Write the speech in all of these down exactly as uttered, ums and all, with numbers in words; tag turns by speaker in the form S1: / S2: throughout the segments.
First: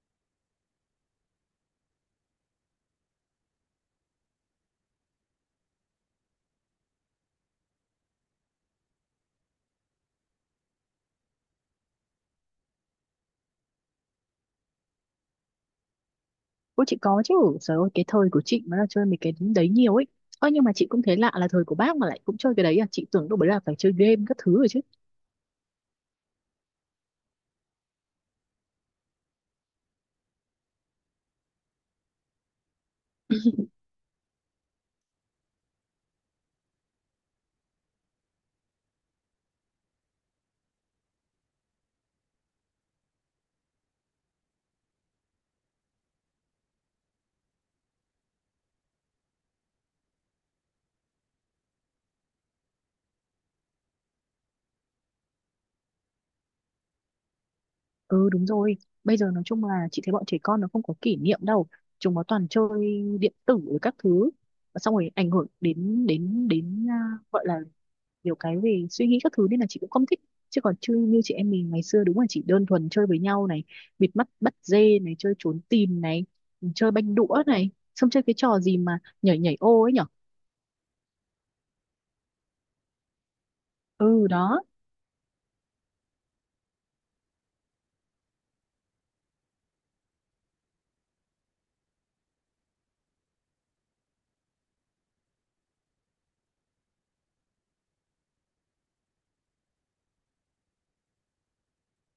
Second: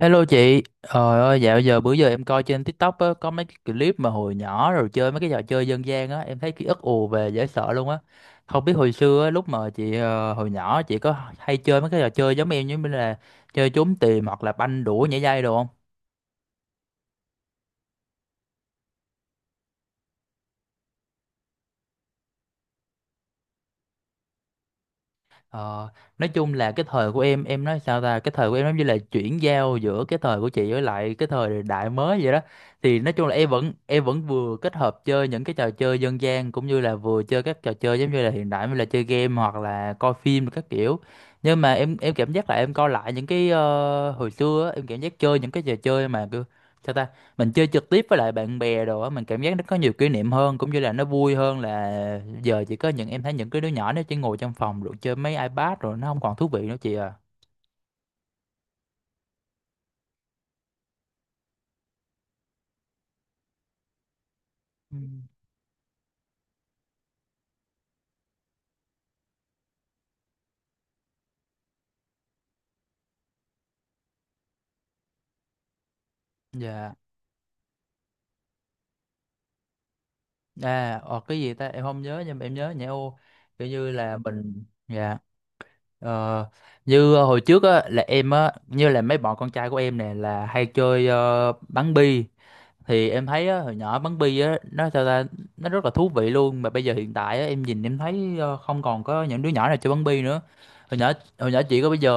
S1: Hello chị, trời ơi dạo giờ bữa giờ em coi trên TikTok á, có mấy cái clip mà hồi nhỏ rồi chơi mấy cái trò chơi dân gian á, em thấy ký ức ùa về dễ sợ luôn á. Không biết hồi xưa á, lúc mà chị ờ, hồi nhỏ chị có hay chơi mấy cái trò chơi giống em như là chơi trốn tìm hoặc là banh đũa nhảy dây đồ không?
S2: Ôi chị có chứ, trời ơi cái thời của chị mà là chơi mấy cái đấy nhiều ấy. Ơ nhưng mà chị cũng thấy lạ là thời của bác mà lại cũng chơi cái đấy à, chị tưởng đâu đấy là phải chơi game các thứ rồi chứ.
S1: Ờ, nói chung là cái thời của em em nói sao ta, cái thời của em giống như là chuyển giao giữa cái thời của chị với lại cái thời đại mới vậy đó, thì nói chung là em vẫn em vẫn vừa kết hợp chơi những cái trò chơi dân gian cũng như là vừa chơi các trò chơi giống như là hiện đại, như là chơi game hoặc là coi phim các kiểu. Nhưng mà em em cảm giác là em coi lại những cái ờ, hồi xưa á, em cảm giác chơi những cái trò chơi mà cứ, sao ta, mình chơi trực tiếp với lại bạn bè đồ á, mình cảm giác nó có nhiều kỷ niệm hơn cũng như là nó vui hơn, là giờ chỉ có những, em thấy những cái đứa nhỏ nó chỉ ngồi trong phòng rồi chơi mấy iPad rồi nó không còn thú vị nữa chị à.
S2: Ừ đúng rồi, bây giờ nói chung là chị thấy bọn trẻ con nó không có kỷ niệm đâu, chúng nó toàn chơi điện tử rồi các thứ, và xong
S1: Ừ.
S2: rồi ảnh hưởng đến đến đến à, gọi là nhiều cái về suy nghĩ các thứ nên là chị cũng không thích, chứ còn chưa như chị em mình ngày xưa đúng là chỉ đơn thuần chơi với nhau này, bịt mắt bắt dê này, chơi trốn tìm này, chơi
S1: Dạ.
S2: banh đũa này, xong chơi cái trò gì mà nhảy nhảy ô ấy nhở.
S1: À, ờ, cái gì ta em không nhớ nhưng mà em nhớ nhẹ ô, kiểu như là
S2: Ừ đó.
S1: mình. Dạ. Ờ, như hồi trước á là em á, như là mấy bọn con trai của em nè là hay chơi ờ, bắn bi, thì em thấy á, hồi nhỏ bắn bi á nó sao ta, nó rất là thú vị luôn, mà bây giờ hiện tại á, em nhìn em thấy ờ, không còn có những đứa nhỏ nào chơi bắn bi nữa. Hồi nhỏ, hồi nhỏ chị có bây giờ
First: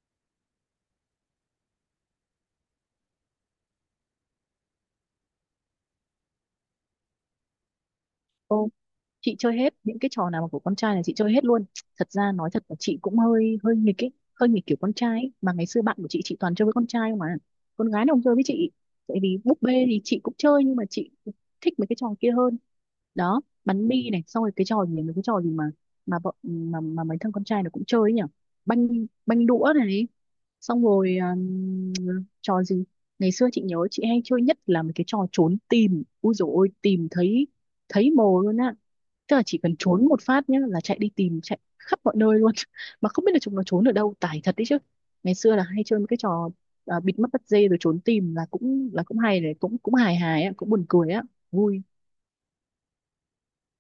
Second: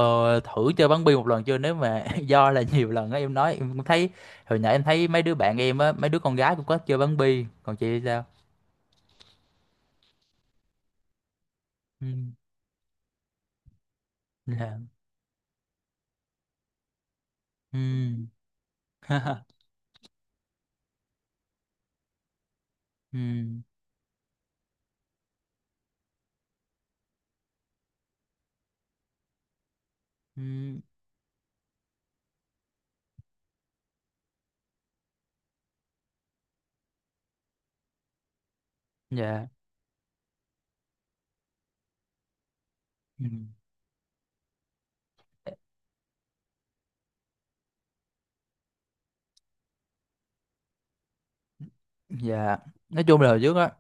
S1: thử chơi bắn bi một lần chưa, nếu mà do là nhiều lần á em nói em cũng thấy hồi nhỏ em thấy mấy đứa bạn em á, mấy đứa con gái cũng có chơi bắn bi, còn chị thì sao?
S2: Ô, chị chơi hết những cái trò nào mà của con trai là chị chơi hết luôn.
S1: Ừ.
S2: Thật ra nói thật là chị cũng hơi hơi nghịch ấy, hơi nghịch
S1: Dạ.
S2: kiểu con trai ấy. Mà ngày xưa bạn của chị chị toàn chơi với con trai không mà,
S1: Ừ.
S2: con gái nó không chơi với chị. Tại vì búp bê thì chị cũng chơi nhưng mà chị thích mấy cái trò kia hơn. Đó,
S1: Ừ.
S2: bắn bi này, xong rồi cái trò gì, mấy cái trò gì mà mà bọn mà mà mấy thằng con trai nó cũng chơi ấy nhỉ, banh banh đũa này,
S1: Ừ.
S2: xong rồi um, trò gì, ngày xưa chị nhớ chị hay chơi nhất là mấy cái trò trốn tìm, ui dồi ôi tìm thấy, thấy mồ luôn á. Tức là
S1: Dạ.
S2: chỉ cần trốn một phát nhá là chạy đi tìm, chạy khắp mọi nơi luôn mà không
S1: Ừ.
S2: biết là chúng nó trốn ở đâu, tải thật đấy chứ. Ngày xưa là hay chơi mấy cái trò, à, bịt mắt bắt dê rồi trốn tìm là cũng là cũng hay đấy, cũng cũng hài hài á, cũng buồn cười á, vui.
S1: Dạ. Nói chung là hồi trước á,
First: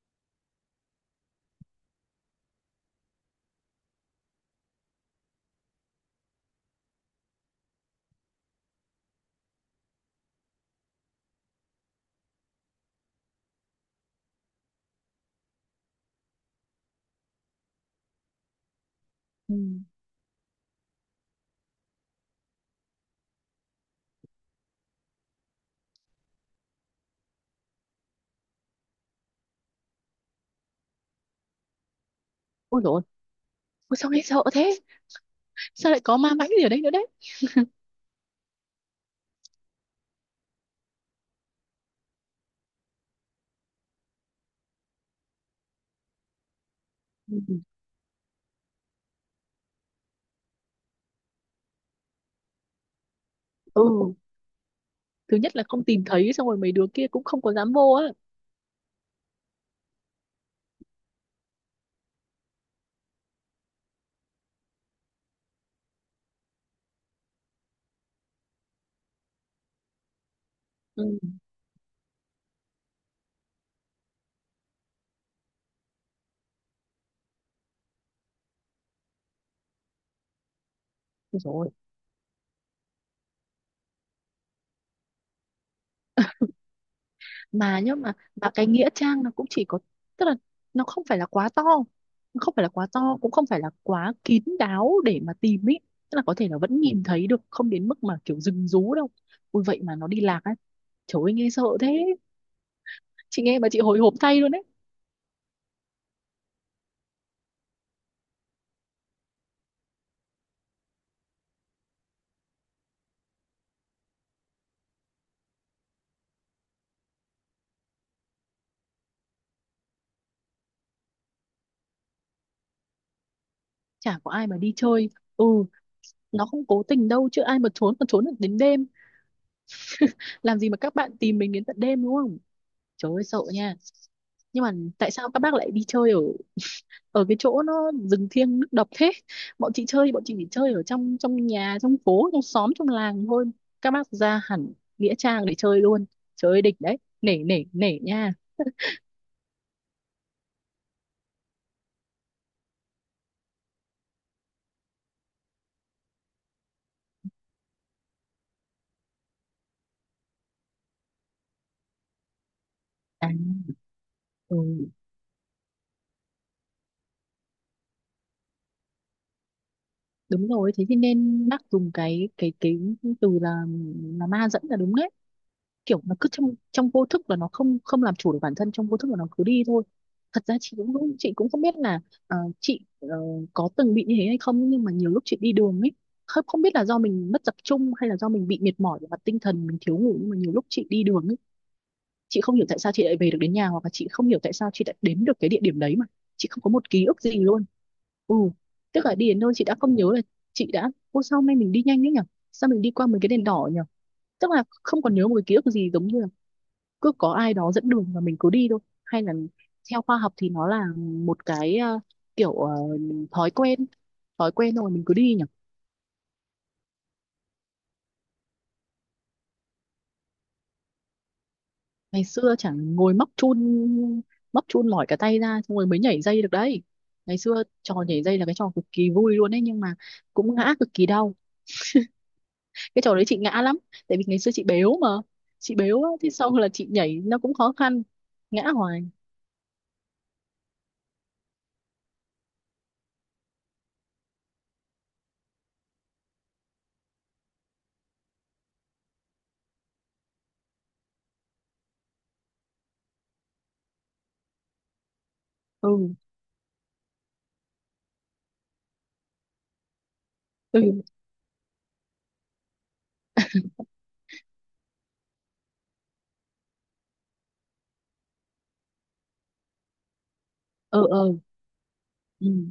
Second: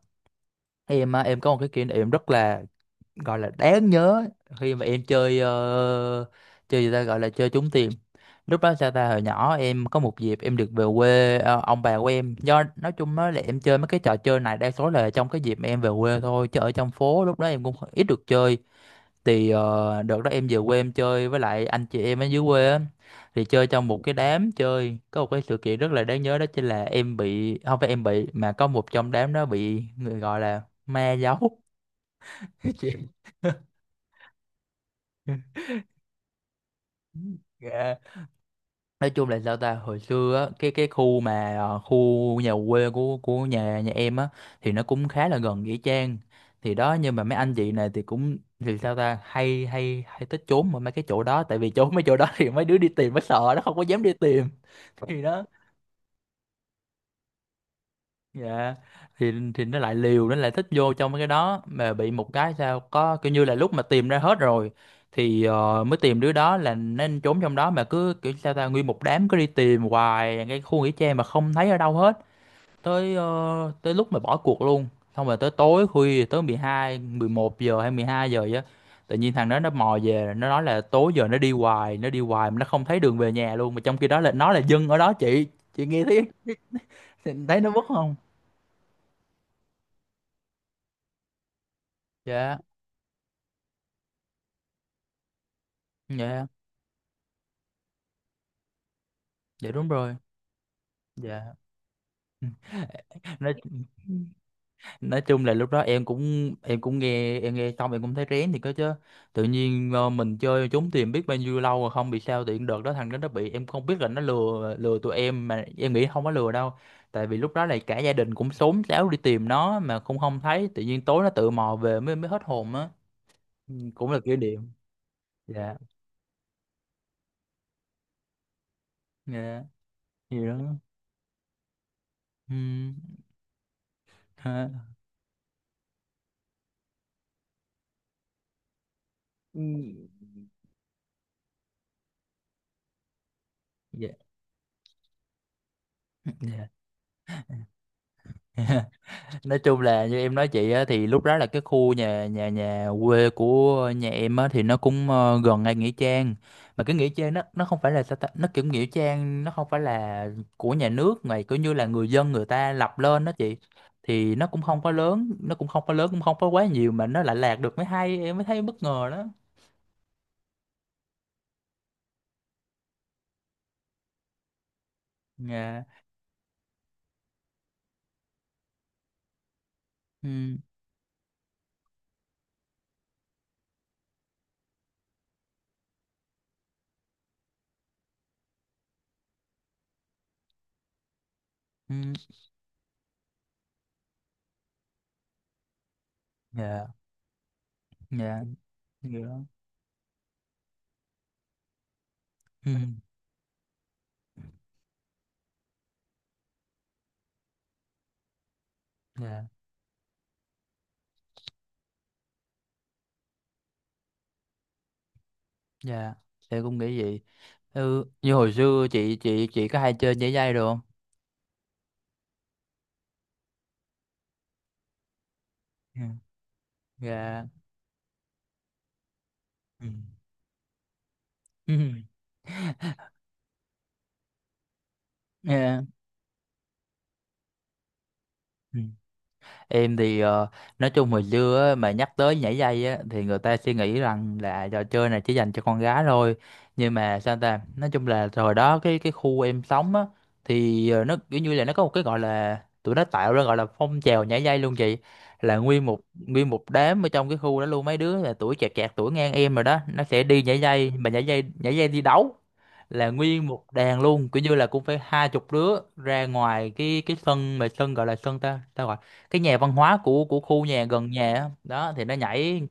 S1: em á, em có một cái kỷ niệm rất là, gọi là đáng nhớ, khi mà em chơi ờ, chơi gì ta, gọi là chơi trúng tiền. Lúc đó sao ta, hồi nhỏ em có một dịp em được về quê ờ, ông bà của em, do nói chung nói là em chơi mấy cái trò chơi này đa số là trong cái dịp mà em về quê thôi, chứ ở trong phố lúc đó em cũng ít được chơi. Thì
S2: Ừ.
S1: ờ, đợt đó em về quê em chơi với lại anh chị em ở dưới quê á, thì chơi trong một cái đám chơi, có một cái sự kiện rất là đáng nhớ, đó chính là em bị, không phải em bị mà có một trong đám đó bị người gọi là ma giấu.
S2: Ôi dồi ôi.
S1: Chị-
S2: ôi, sao nghe sợ thế, sao lại có ma mãnh gì ở đây nữa đấy.
S1: Dạ. Nói chung là sao ta, hồi xưa á, cái cái khu mà ờ, khu nhà quê của của nhà nhà em á thì nó cũng khá là gần nghĩa trang. Thì đó, nhưng mà mấy anh
S2: Ừ.
S1: chị này thì cũng, thì sao ta, hay hay hay thích trốn ở mấy cái chỗ đó, tại vì trốn mấy chỗ đó thì mấy đứa đi tìm mới sợ, nó không có
S2: Ừ,
S1: dám đi tìm. Thì
S2: thứ
S1: đó.
S2: nhất là không tìm thấy, xong rồi mấy đứa kia cũng không có dám vô á.
S1: Dạ. Thì thì nó lại liều, nó lại thích vô trong mấy cái đó, mà bị một cái sao có kiểu như là lúc mà tìm ra hết rồi thì ờ, mới tìm đứa đó là nên trốn trong đó, mà cứ kiểu sao ta, nguyên một đám cứ đi tìm hoài cái khu nghỉ
S2: Ừ.
S1: trang mà không thấy ở đâu hết, tới ờ, tới lúc mà bỏ cuộc luôn. Xong rồi tới tối khuya, tới mười hai mười một giờ hay mười hai giờ vậy á, tự nhiên thằng đó nó mò về, nó nói là tối giờ nó
S2: Ôi
S1: đi
S2: dồi ôi.
S1: hoài, nó đi hoài mà nó không thấy đường về nhà luôn, mà trong khi đó là nó là dân ở đó chị. Chị nghe thấy, thấy nó
S2: Mà
S1: mất
S2: nhớ mà
S1: không?
S2: mà cái nghĩa trang nó cũng chỉ có, tức là nó không phải là quá to, nó không
S1: Dạ.
S2: phải là quá to, cũng không phải là quá kín đáo để mà tìm ý. Tức là có
S1: Dạ.
S2: thể là vẫn nhìn thấy được, không đến mức mà kiểu rừng rú đâu. Ui
S1: Dạ
S2: vậy
S1: đúng
S2: mà nó
S1: rồi.
S2: đi lạc á, trời ơi nghe
S1: Dạ.
S2: sợ thế, chị
S1: nói
S2: nghe mà chị hồi hộp thay luôn đấy.
S1: nói chung là lúc đó em cũng em cũng nghe, em nghe xong em cũng thấy rén thì có chứ. Tự nhiên ờ, mình chơi trốn tìm biết bao nhiêu lâu rồi không bị sao, tiện đợt đó thằng đó nó bị, em không biết là nó lừa, lừa tụi em, mà em nghĩ không có lừa đâu, tại vì lúc đó là cả gia đình cũng xốn xáo đi tìm nó mà không không thấy, tự nhiên tối nó tự mò về mới, mới hết hồn á. Ừ, cũng
S2: Chả
S1: là
S2: có
S1: kỷ
S2: ai mà
S1: niệm.
S2: đi chơi. Ừ.
S1: Dạ.
S2: Nó không cố tình đâu chứ ai mà trốn còn trốn được đến đêm,
S1: Dạ gì đó.
S2: làm gì mà các bạn tìm mình đến tận đêm đúng không.
S1: Ừ.
S2: Trời ơi sợ nha. Nhưng mà
S1: Ha.
S2: tại sao các bác lại đi chơi ở ở cái chỗ nó rừng thiêng nước độc thế.
S1: Ừ.
S2: Bọn chị chơi thì bọn chị chỉ chơi ở trong trong nhà, trong phố, trong xóm, trong làng thôi. Các bác
S1: Dạ.
S2: ra hẳn nghĩa trang để chơi luôn. Chơi
S1: Dạ.
S2: địch đấy, nể nể nể nha.
S1: Nói chung là như em nói chị á, thì lúc đó là cái khu nhà nhà nhà quê của nhà em á thì nó cũng ờ, gần ngay nghĩa trang. Mà cái nghĩa trang nó, nó không phải là, sao ta, nó kiểu nghĩa trang nó không phải là của nhà nước, mà kiểu như là người dân người ta lập lên
S2: À
S1: đó chị. Thì nó
S2: ừ,
S1: cũng không có lớn, nó cũng không có lớn cũng không có quá nhiều mà nó lại lạc được mới hay, em mới thấy bất ngờ đó.
S2: đúng rồi, thế thì nên bác dùng cái cái cái từ là là ma dẫn là đúng đấy.
S1: Dạ.
S2: Kiểu nó cứ trong trong vô thức và nó không không làm chủ được bản thân trong vô thức và nó cứ đi thôi. Thật ra
S1: Ừ.
S2: chị cũng cũng- chị cũng không biết là, ờ, chị ờ, có từng bị như thế hay không, nhưng mà nhiều lúc chị đi đường ấy, không không biết là do mình mất tập trung hay là do mình bị mệt mỏi về mặt tinh thần, mình thiếu ngủ, nhưng mà nhiều lúc chị đi đường ấy
S1: Ừ.
S2: chị không hiểu tại sao chị lại về được đến nhà, hoặc là chị không hiểu tại sao chị lại đến được cái địa điểm đấy mà chị không có
S1: Dạ.
S2: một ký ức gì luôn. Ừ.
S1: Dạ.
S2: Tức là
S1: Dạ.
S2: đi đến nơi chị đã không nhớ là chị đã, ô sao hôm nay mình đi nhanh đấy nhở, sao
S1: Ừ.
S2: mình đi qua mấy cái đèn đỏ nhở, tức là không còn nhớ một cái ký ức gì, giống như là cứ có ai đó dẫn đường và mình cứ đi thôi. Hay là
S1: Dạ.
S2: theo khoa học thì nó là một cái, ờ, kiểu ờ, thói quen, thói quen rồi mình cứ đi nhỉ.
S1: Dạ em cũng nghĩ vậy. Ừ, như hồi xưa chị chị chị có hay chơi nhảy dây được không?
S2: Ngày xưa chẳng ngồi móc chun, móc chun mỏi cả tay ra xong rồi mới
S1: Yeah.
S2: nhảy dây được đấy. Ngày
S1: Yeah.
S2: xưa trò nhảy dây là cái trò cực kỳ vui luôn đấy, nhưng
S1: Yeah.
S2: mà cũng ngã cực kỳ đau. Cái trò đấy chị ngã lắm, tại vì ngày xưa chị béo mà, chị
S1: Yeah.
S2: béo á, thế sau là chị nhảy nó cũng khó khăn, ngã
S1: Mm.
S2: hoài.
S1: Em thì ờ, nói chung hồi xưa á, mà nhắc tới nhảy dây á, thì người ta suy nghĩ rằng là trò chơi này chỉ dành cho con gái thôi. Nhưng mà sao ta, nói chung là hồi đó cái cái khu em sống á, thì ờ, nó kiểu như là nó có một cái gọi là, tụi nó tạo ra gọi là phong trào nhảy dây luôn chị. Là nguyên một,
S2: Ừ,
S1: nguyên một đám ở trong cái khu đó luôn, mấy đứa là tuổi chẹt chẹt tuổi ngang em rồi đó, nó sẽ đi nhảy dây,
S2: ừ,
S1: mà nhảy dây nhảy dây đi đấu, là nguyên một đàn luôn, kiểu như là cũng phải hai chục đứa ra ngoài cái cái sân, mà sân gọi là sân ta ta gọi cái nhà văn hóa của của khu nhà
S2: ừ,
S1: gần nhà
S2: ừ,
S1: á. Đó thì nó
S2: ừ,
S1: nhảy,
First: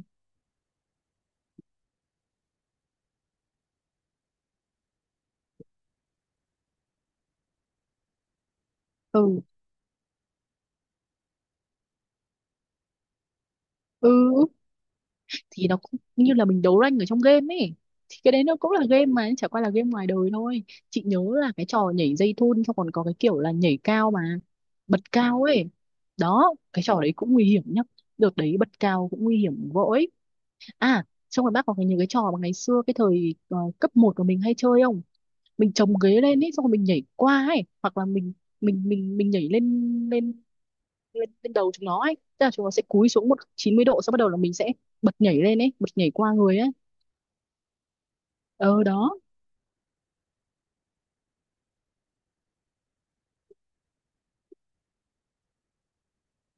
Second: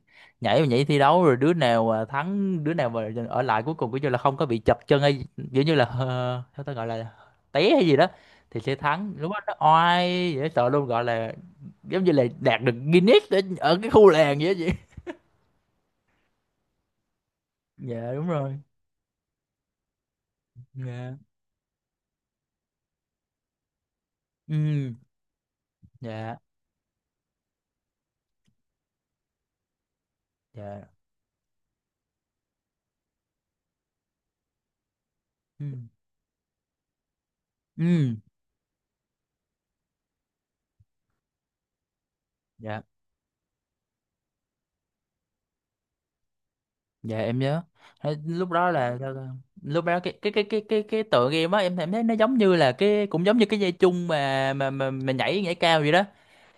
S1: nhảy và nhảy thi đấu, rồi đứa nào à, thắng, đứa nào mà ở lại cuối cùng kiểu như là không có bị chập chân hay kiểu như là ờ, sao ta gọi là té hay gì đó thì sẽ thắng. Lúc đó
S2: ừ,
S1: nó oai dễ sợ luôn, gọi là giống như là đạt được Guinness ở, ở cái khu
S2: ừ.
S1: làng vậy đó chị.
S2: Thì nó cũng như là mình đấu rank ở trong game ấy,
S1: Dạ
S2: thì
S1: đúng
S2: cái đấy nó
S1: rồi.
S2: cũng là game mà chả qua là game ngoài đời thôi. Chị
S1: Dạ.
S2: nhớ là cái trò nhảy dây thun xong còn có cái kiểu là nhảy cao mà,
S1: Ừ.
S2: bật cao ấy.
S1: Dạ.
S2: Đó, cái trò đấy cũng nguy hiểm nhá, đợt đấy bật cao cũng nguy hiểm vội.
S1: Dạ.
S2: À, xong rồi bác có cái những cái trò mà ngày xưa cái thời ờ, cấp một của mình hay chơi không.
S1: Ừ.
S2: Mình chồng ghế lên ấy xong rồi mình nhảy qua ấy, hoặc là
S1: Ừ.
S2: mình mình mình mình nhảy lên lên lên, lên đầu chúng nó ấy, tức là chúng nó
S1: Dạ.
S2: sẽ cúi xuống một chín mươi độ sau bắt đầu là mình sẽ bật nhảy lên ấy, bật nhảy qua người ấy.
S1: Dạ em nhớ. Thế lúc đó. Ừ.
S2: ờ
S1: Là
S2: đó.
S1: lúc đó cái cái cái cái cái cái tựa game á, em em thấy nó giống như là cái, cũng giống như cái dây chung mà mà mà, mà nhảy, nhảy cao vậy đó.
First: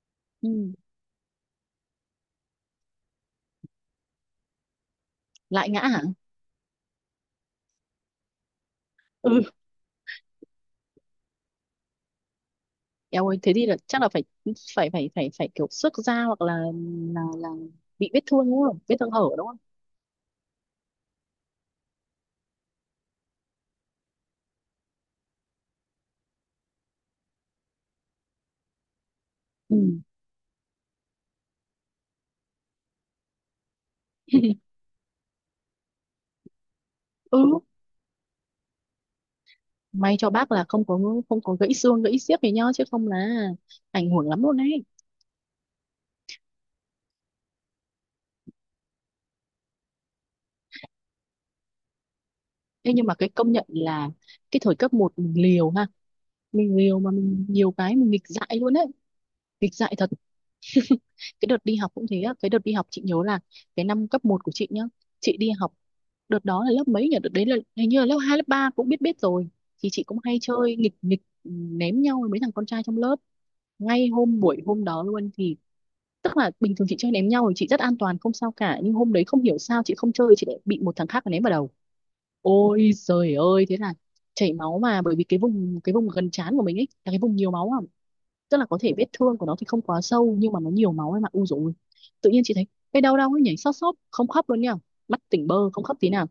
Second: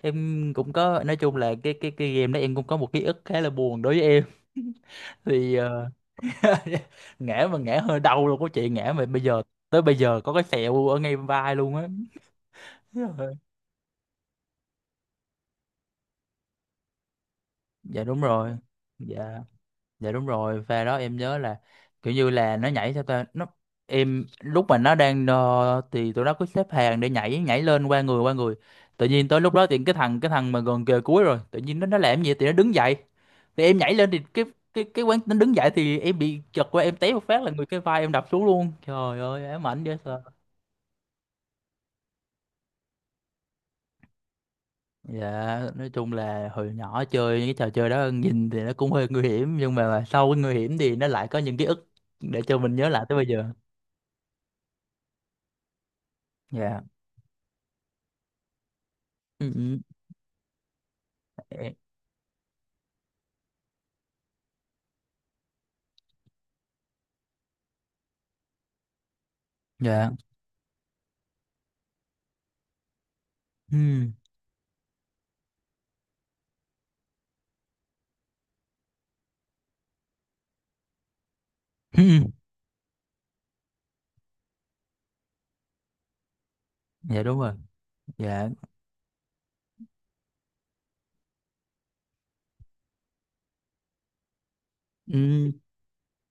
S1: Em cũng
S2: Ừ.
S1: có, nói chung là cái cái cái game đó em cũng có một ký ức khá là buồn đối với em. Thì
S2: Lại ngã
S1: ờ,
S2: hả.
S1: ngã, mà ngã hơi đau luôn, có chuyện ngã mà bây giờ,
S2: Ừ,
S1: tới bây giờ có cái sẹo ở ngay vai luôn á.
S2: eo ơi thế thì là chắc là phải phải phải phải phải kiểu xước da hoặc là là là
S1: Dạ
S2: bị vết
S1: đúng
S2: thương
S1: rồi.
S2: đúng không, vết thương hở
S1: Dạ.
S2: đúng không.
S1: Dạ đúng rồi, pha đó em nhớ là kiểu như là nó nhảy theo ta, nó, em lúc mà nó đang ờ, thì tụi nó cứ xếp hàng để nhảy, nhảy lên qua người, qua người tự nhiên tới lúc đó
S2: Ừ.
S1: thì cái thằng cái thằng mà gần kề cuối rồi tự nhiên nó nó làm gì thì nó đứng dậy, thì em nhảy lên thì cái cái cái quán nó đứng dậy thì em bị chật qua, em té một
S2: Ừ,
S1: phát là người, cái vai em đập xuống luôn, trời ơi ám ảnh dễ
S2: may
S1: sợ.
S2: cho bác là không có không có gãy xương gãy xiếc gì nhá, chứ không là ảnh hưởng lắm luôn đấy.
S1: Dạ. Nói chung là hồi nhỏ chơi những cái trò chơi đó nhìn thì nó cũng hơi nguy hiểm, nhưng mà sau cái nguy hiểm thì nó lại có những ký ức để cho mình nhớ
S2: Thế
S1: lại
S2: nhưng mà
S1: tới bây
S2: cái
S1: giờ.
S2: công nhận là cái thời cấp một mình liều ha, mình
S1: Dạ.
S2: liều mà mình nhiều cái mình nghịch dại luôn đấy,
S1: Ừ,
S2: nghịch
S1: ừ.
S2: dại thật. Cái đợt
S1: Dạ.
S2: đi học cũng thế á, cái đợt đi học chị nhớ là cái năm cấp một của chị nhá, chị đi học đợt đó là lớp mấy nhỉ, đợt đấy là hình như là lớp hai lớp ba cũng biết biết rồi. Thì chị
S1: Dạ.
S2: cũng hay chơi nghịch nghịch, ừ, ném nhau với mấy thằng con trai trong lớp.
S1: Ừ,
S2: Ngay hôm buổi hôm đó luôn thì, tức là bình thường chị chơi ném nhau thì chị rất an toàn không sao cả, nhưng hôm đấy không hiểu sao chị không chơi chị lại bị một thằng khác ném vào đầu.
S1: ừ.
S2: Ôi trời ơi thế là chảy máu, mà bởi vì cái vùng cái vùng gần trán của mình ấy là cái
S1: Dạ
S2: vùng
S1: đúng
S2: nhiều
S1: rồi.
S2: máu à,
S1: Dạ.
S2: tức là có thể vết thương của nó thì không quá sâu nhưng mà nó nhiều máu em ạ u rồi. Tự nhiên chị thấy cái đau đau ấy nhảy xót xót không khóc luôn nha, mắt tỉnh
S1: Ừ,
S2: bơ không khóc tí nào.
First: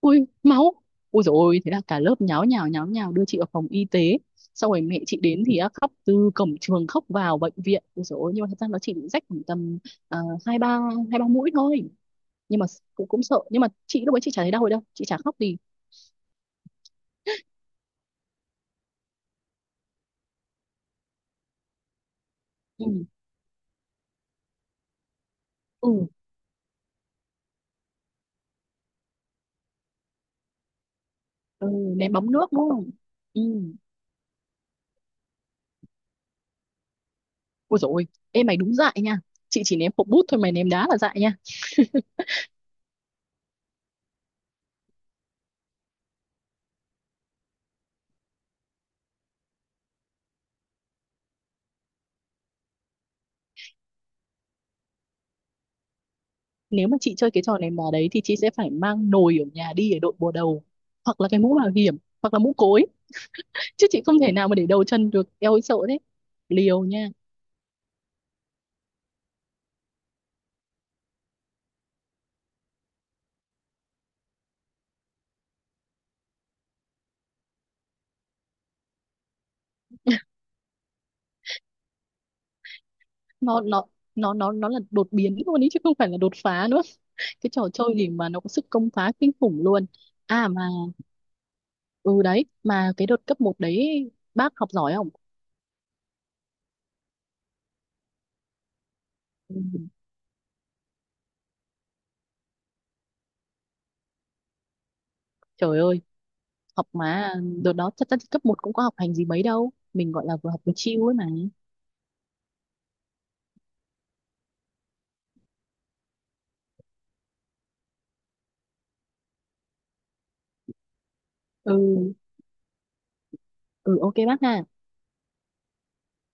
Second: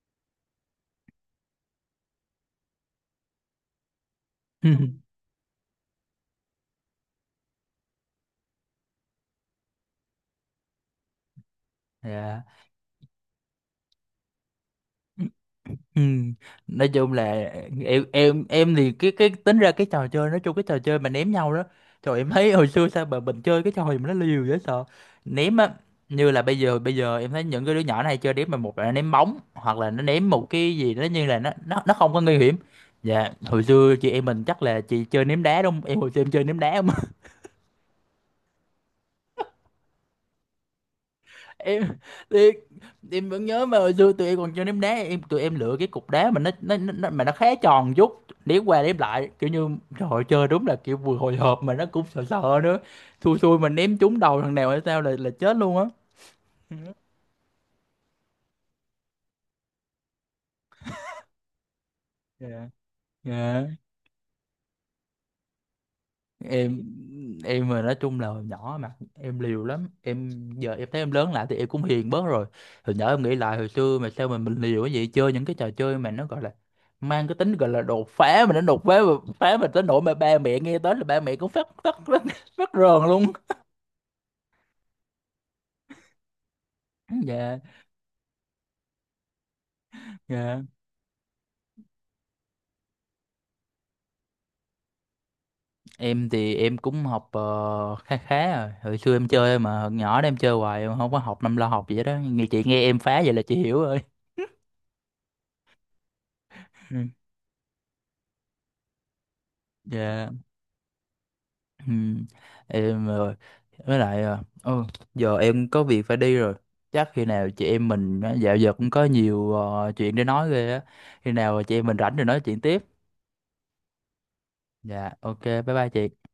S2: Ui máu, ui dồi ôi thế là cả lớp nháo nhào nháo nhào đưa chị vào phòng y tế. Sau rồi
S1: ừ.
S2: mẹ chị đến thì á, khóc từ cổng trường khóc vào bệnh viện, ui dồi ôi. Nhưng mà thật ra nó chỉ bị rách khoảng tầm ờ, hai ba hai ba mũi thôi,
S1: Dạ.
S2: nhưng mà cũng cũng sợ, nhưng mà chị lúc ấy chị chả thấy đau rồi đâu, chị chả khóc gì.
S1: Ừ. Nói chung là em em em thì cái cái tính ra cái trò chơi, nói chung cái trò chơi mà ném nhau đó, trời em thấy hồi
S2: Ừ,
S1: xưa sao mà mình chơi cái trò gì mà nó liều dễ sợ, ném á.
S2: ừ,
S1: Như là bây giờ, bây giờ em thấy những cái đứa nhỏ này chơi ném, mà một là nó ném bóng hoặc là nó ném một cái gì đó, như là nó
S2: ừ.
S1: nó nó không
S2: Ném
S1: có
S2: bóng
S1: nguy
S2: nước
S1: hiểm.
S2: đúng không.
S1: Dạ
S2: Ừ.
S1: hồi xưa chị em mình chắc là chị chơi ném đá đúng không, em hồi xưa em chơi ném đá.
S2: Ôi dồi ôi, em mày đúng dại nha. Chị chỉ ném hộp bút thôi, mày ném đá là dại nha.
S1: Em thì em vẫn nhớ mà hồi xưa tụi em còn chơi ném đá em, tụi em lựa cái cục đá mà nó nó, nó mà nó khá tròn chút, ném qua ném lại kiểu như, trời ơi, chơi đúng là kiểu vừa hồi hộp mà nó cũng sợ sợ nữa, xui xui mà ném trúng đầu thằng nào hay sao là là chết luôn á.
S2: Nếu mà chị chơi cái trò ném đá đấy thì chị sẽ phải mang nồi ở nhà đi để đội bùa đầu. Hoặc là cái mũ bảo hiểm, hoặc là mũ
S1: Dạ.
S2: cối.
S1: Dạ.
S2: Chứ chị không thể nào mà để đầu chân được. Eo ơi sợ thế.
S1: em
S2: Liều nha.
S1: em mà, nói chung là hồi nhỏ mà em liều lắm em, giờ em thấy em lớn lại thì em cũng hiền bớt rồi. Hồi nhỏ em nghĩ lại hồi xưa mà sao mà mình liều, cái gì chơi những cái trò chơi mà nó gọi là mang cái tính gọi là đột phá, mà nó đột phá mà phá mà tới nỗi mà ba mẹ nghe tới là ba mẹ cũng phát phát phát, phát rờn luôn.
S2: Nó nó nó nó nó là đột biến luôn ý chứ không phải là đột phá nữa. Cái
S1: Dạ.
S2: trò chơi gì mà nó có sức công phá kinh khủng luôn. À mà,
S1: Dạ.
S2: ừ đấy, mà cái đợt cấp một đấy bác học giỏi không?
S1: Em thì em cũng học ờ, khá khá rồi, hồi xưa em
S2: Ừ,
S1: chơi mà, hồi nhỏ đó em chơi hoài em không có học, năm lo học gì hết đó, nghe chị nghe em phá vậy là chị hiểu rồi.
S2: trời ơi học
S1: Ừ.
S2: mà, đợt đó thật ra thì cấp một cũng có học hành gì mấy đâu, mình gọi
S1: Dạ.
S2: là vừa học vừa chill ấy mà.
S1: Ừ, em rồi với lại ờ, ừ, giờ em có việc phải đi rồi, chắc khi nào chị em mình á, dạo giờ cũng có nhiều ờ, chuyện để nói ghê á, khi nào chị
S2: Ừ,
S1: em mình rảnh rồi nói chuyện tiếp.
S2: ừ, ok bác ha.
S1: Dạ ok bye bye chị.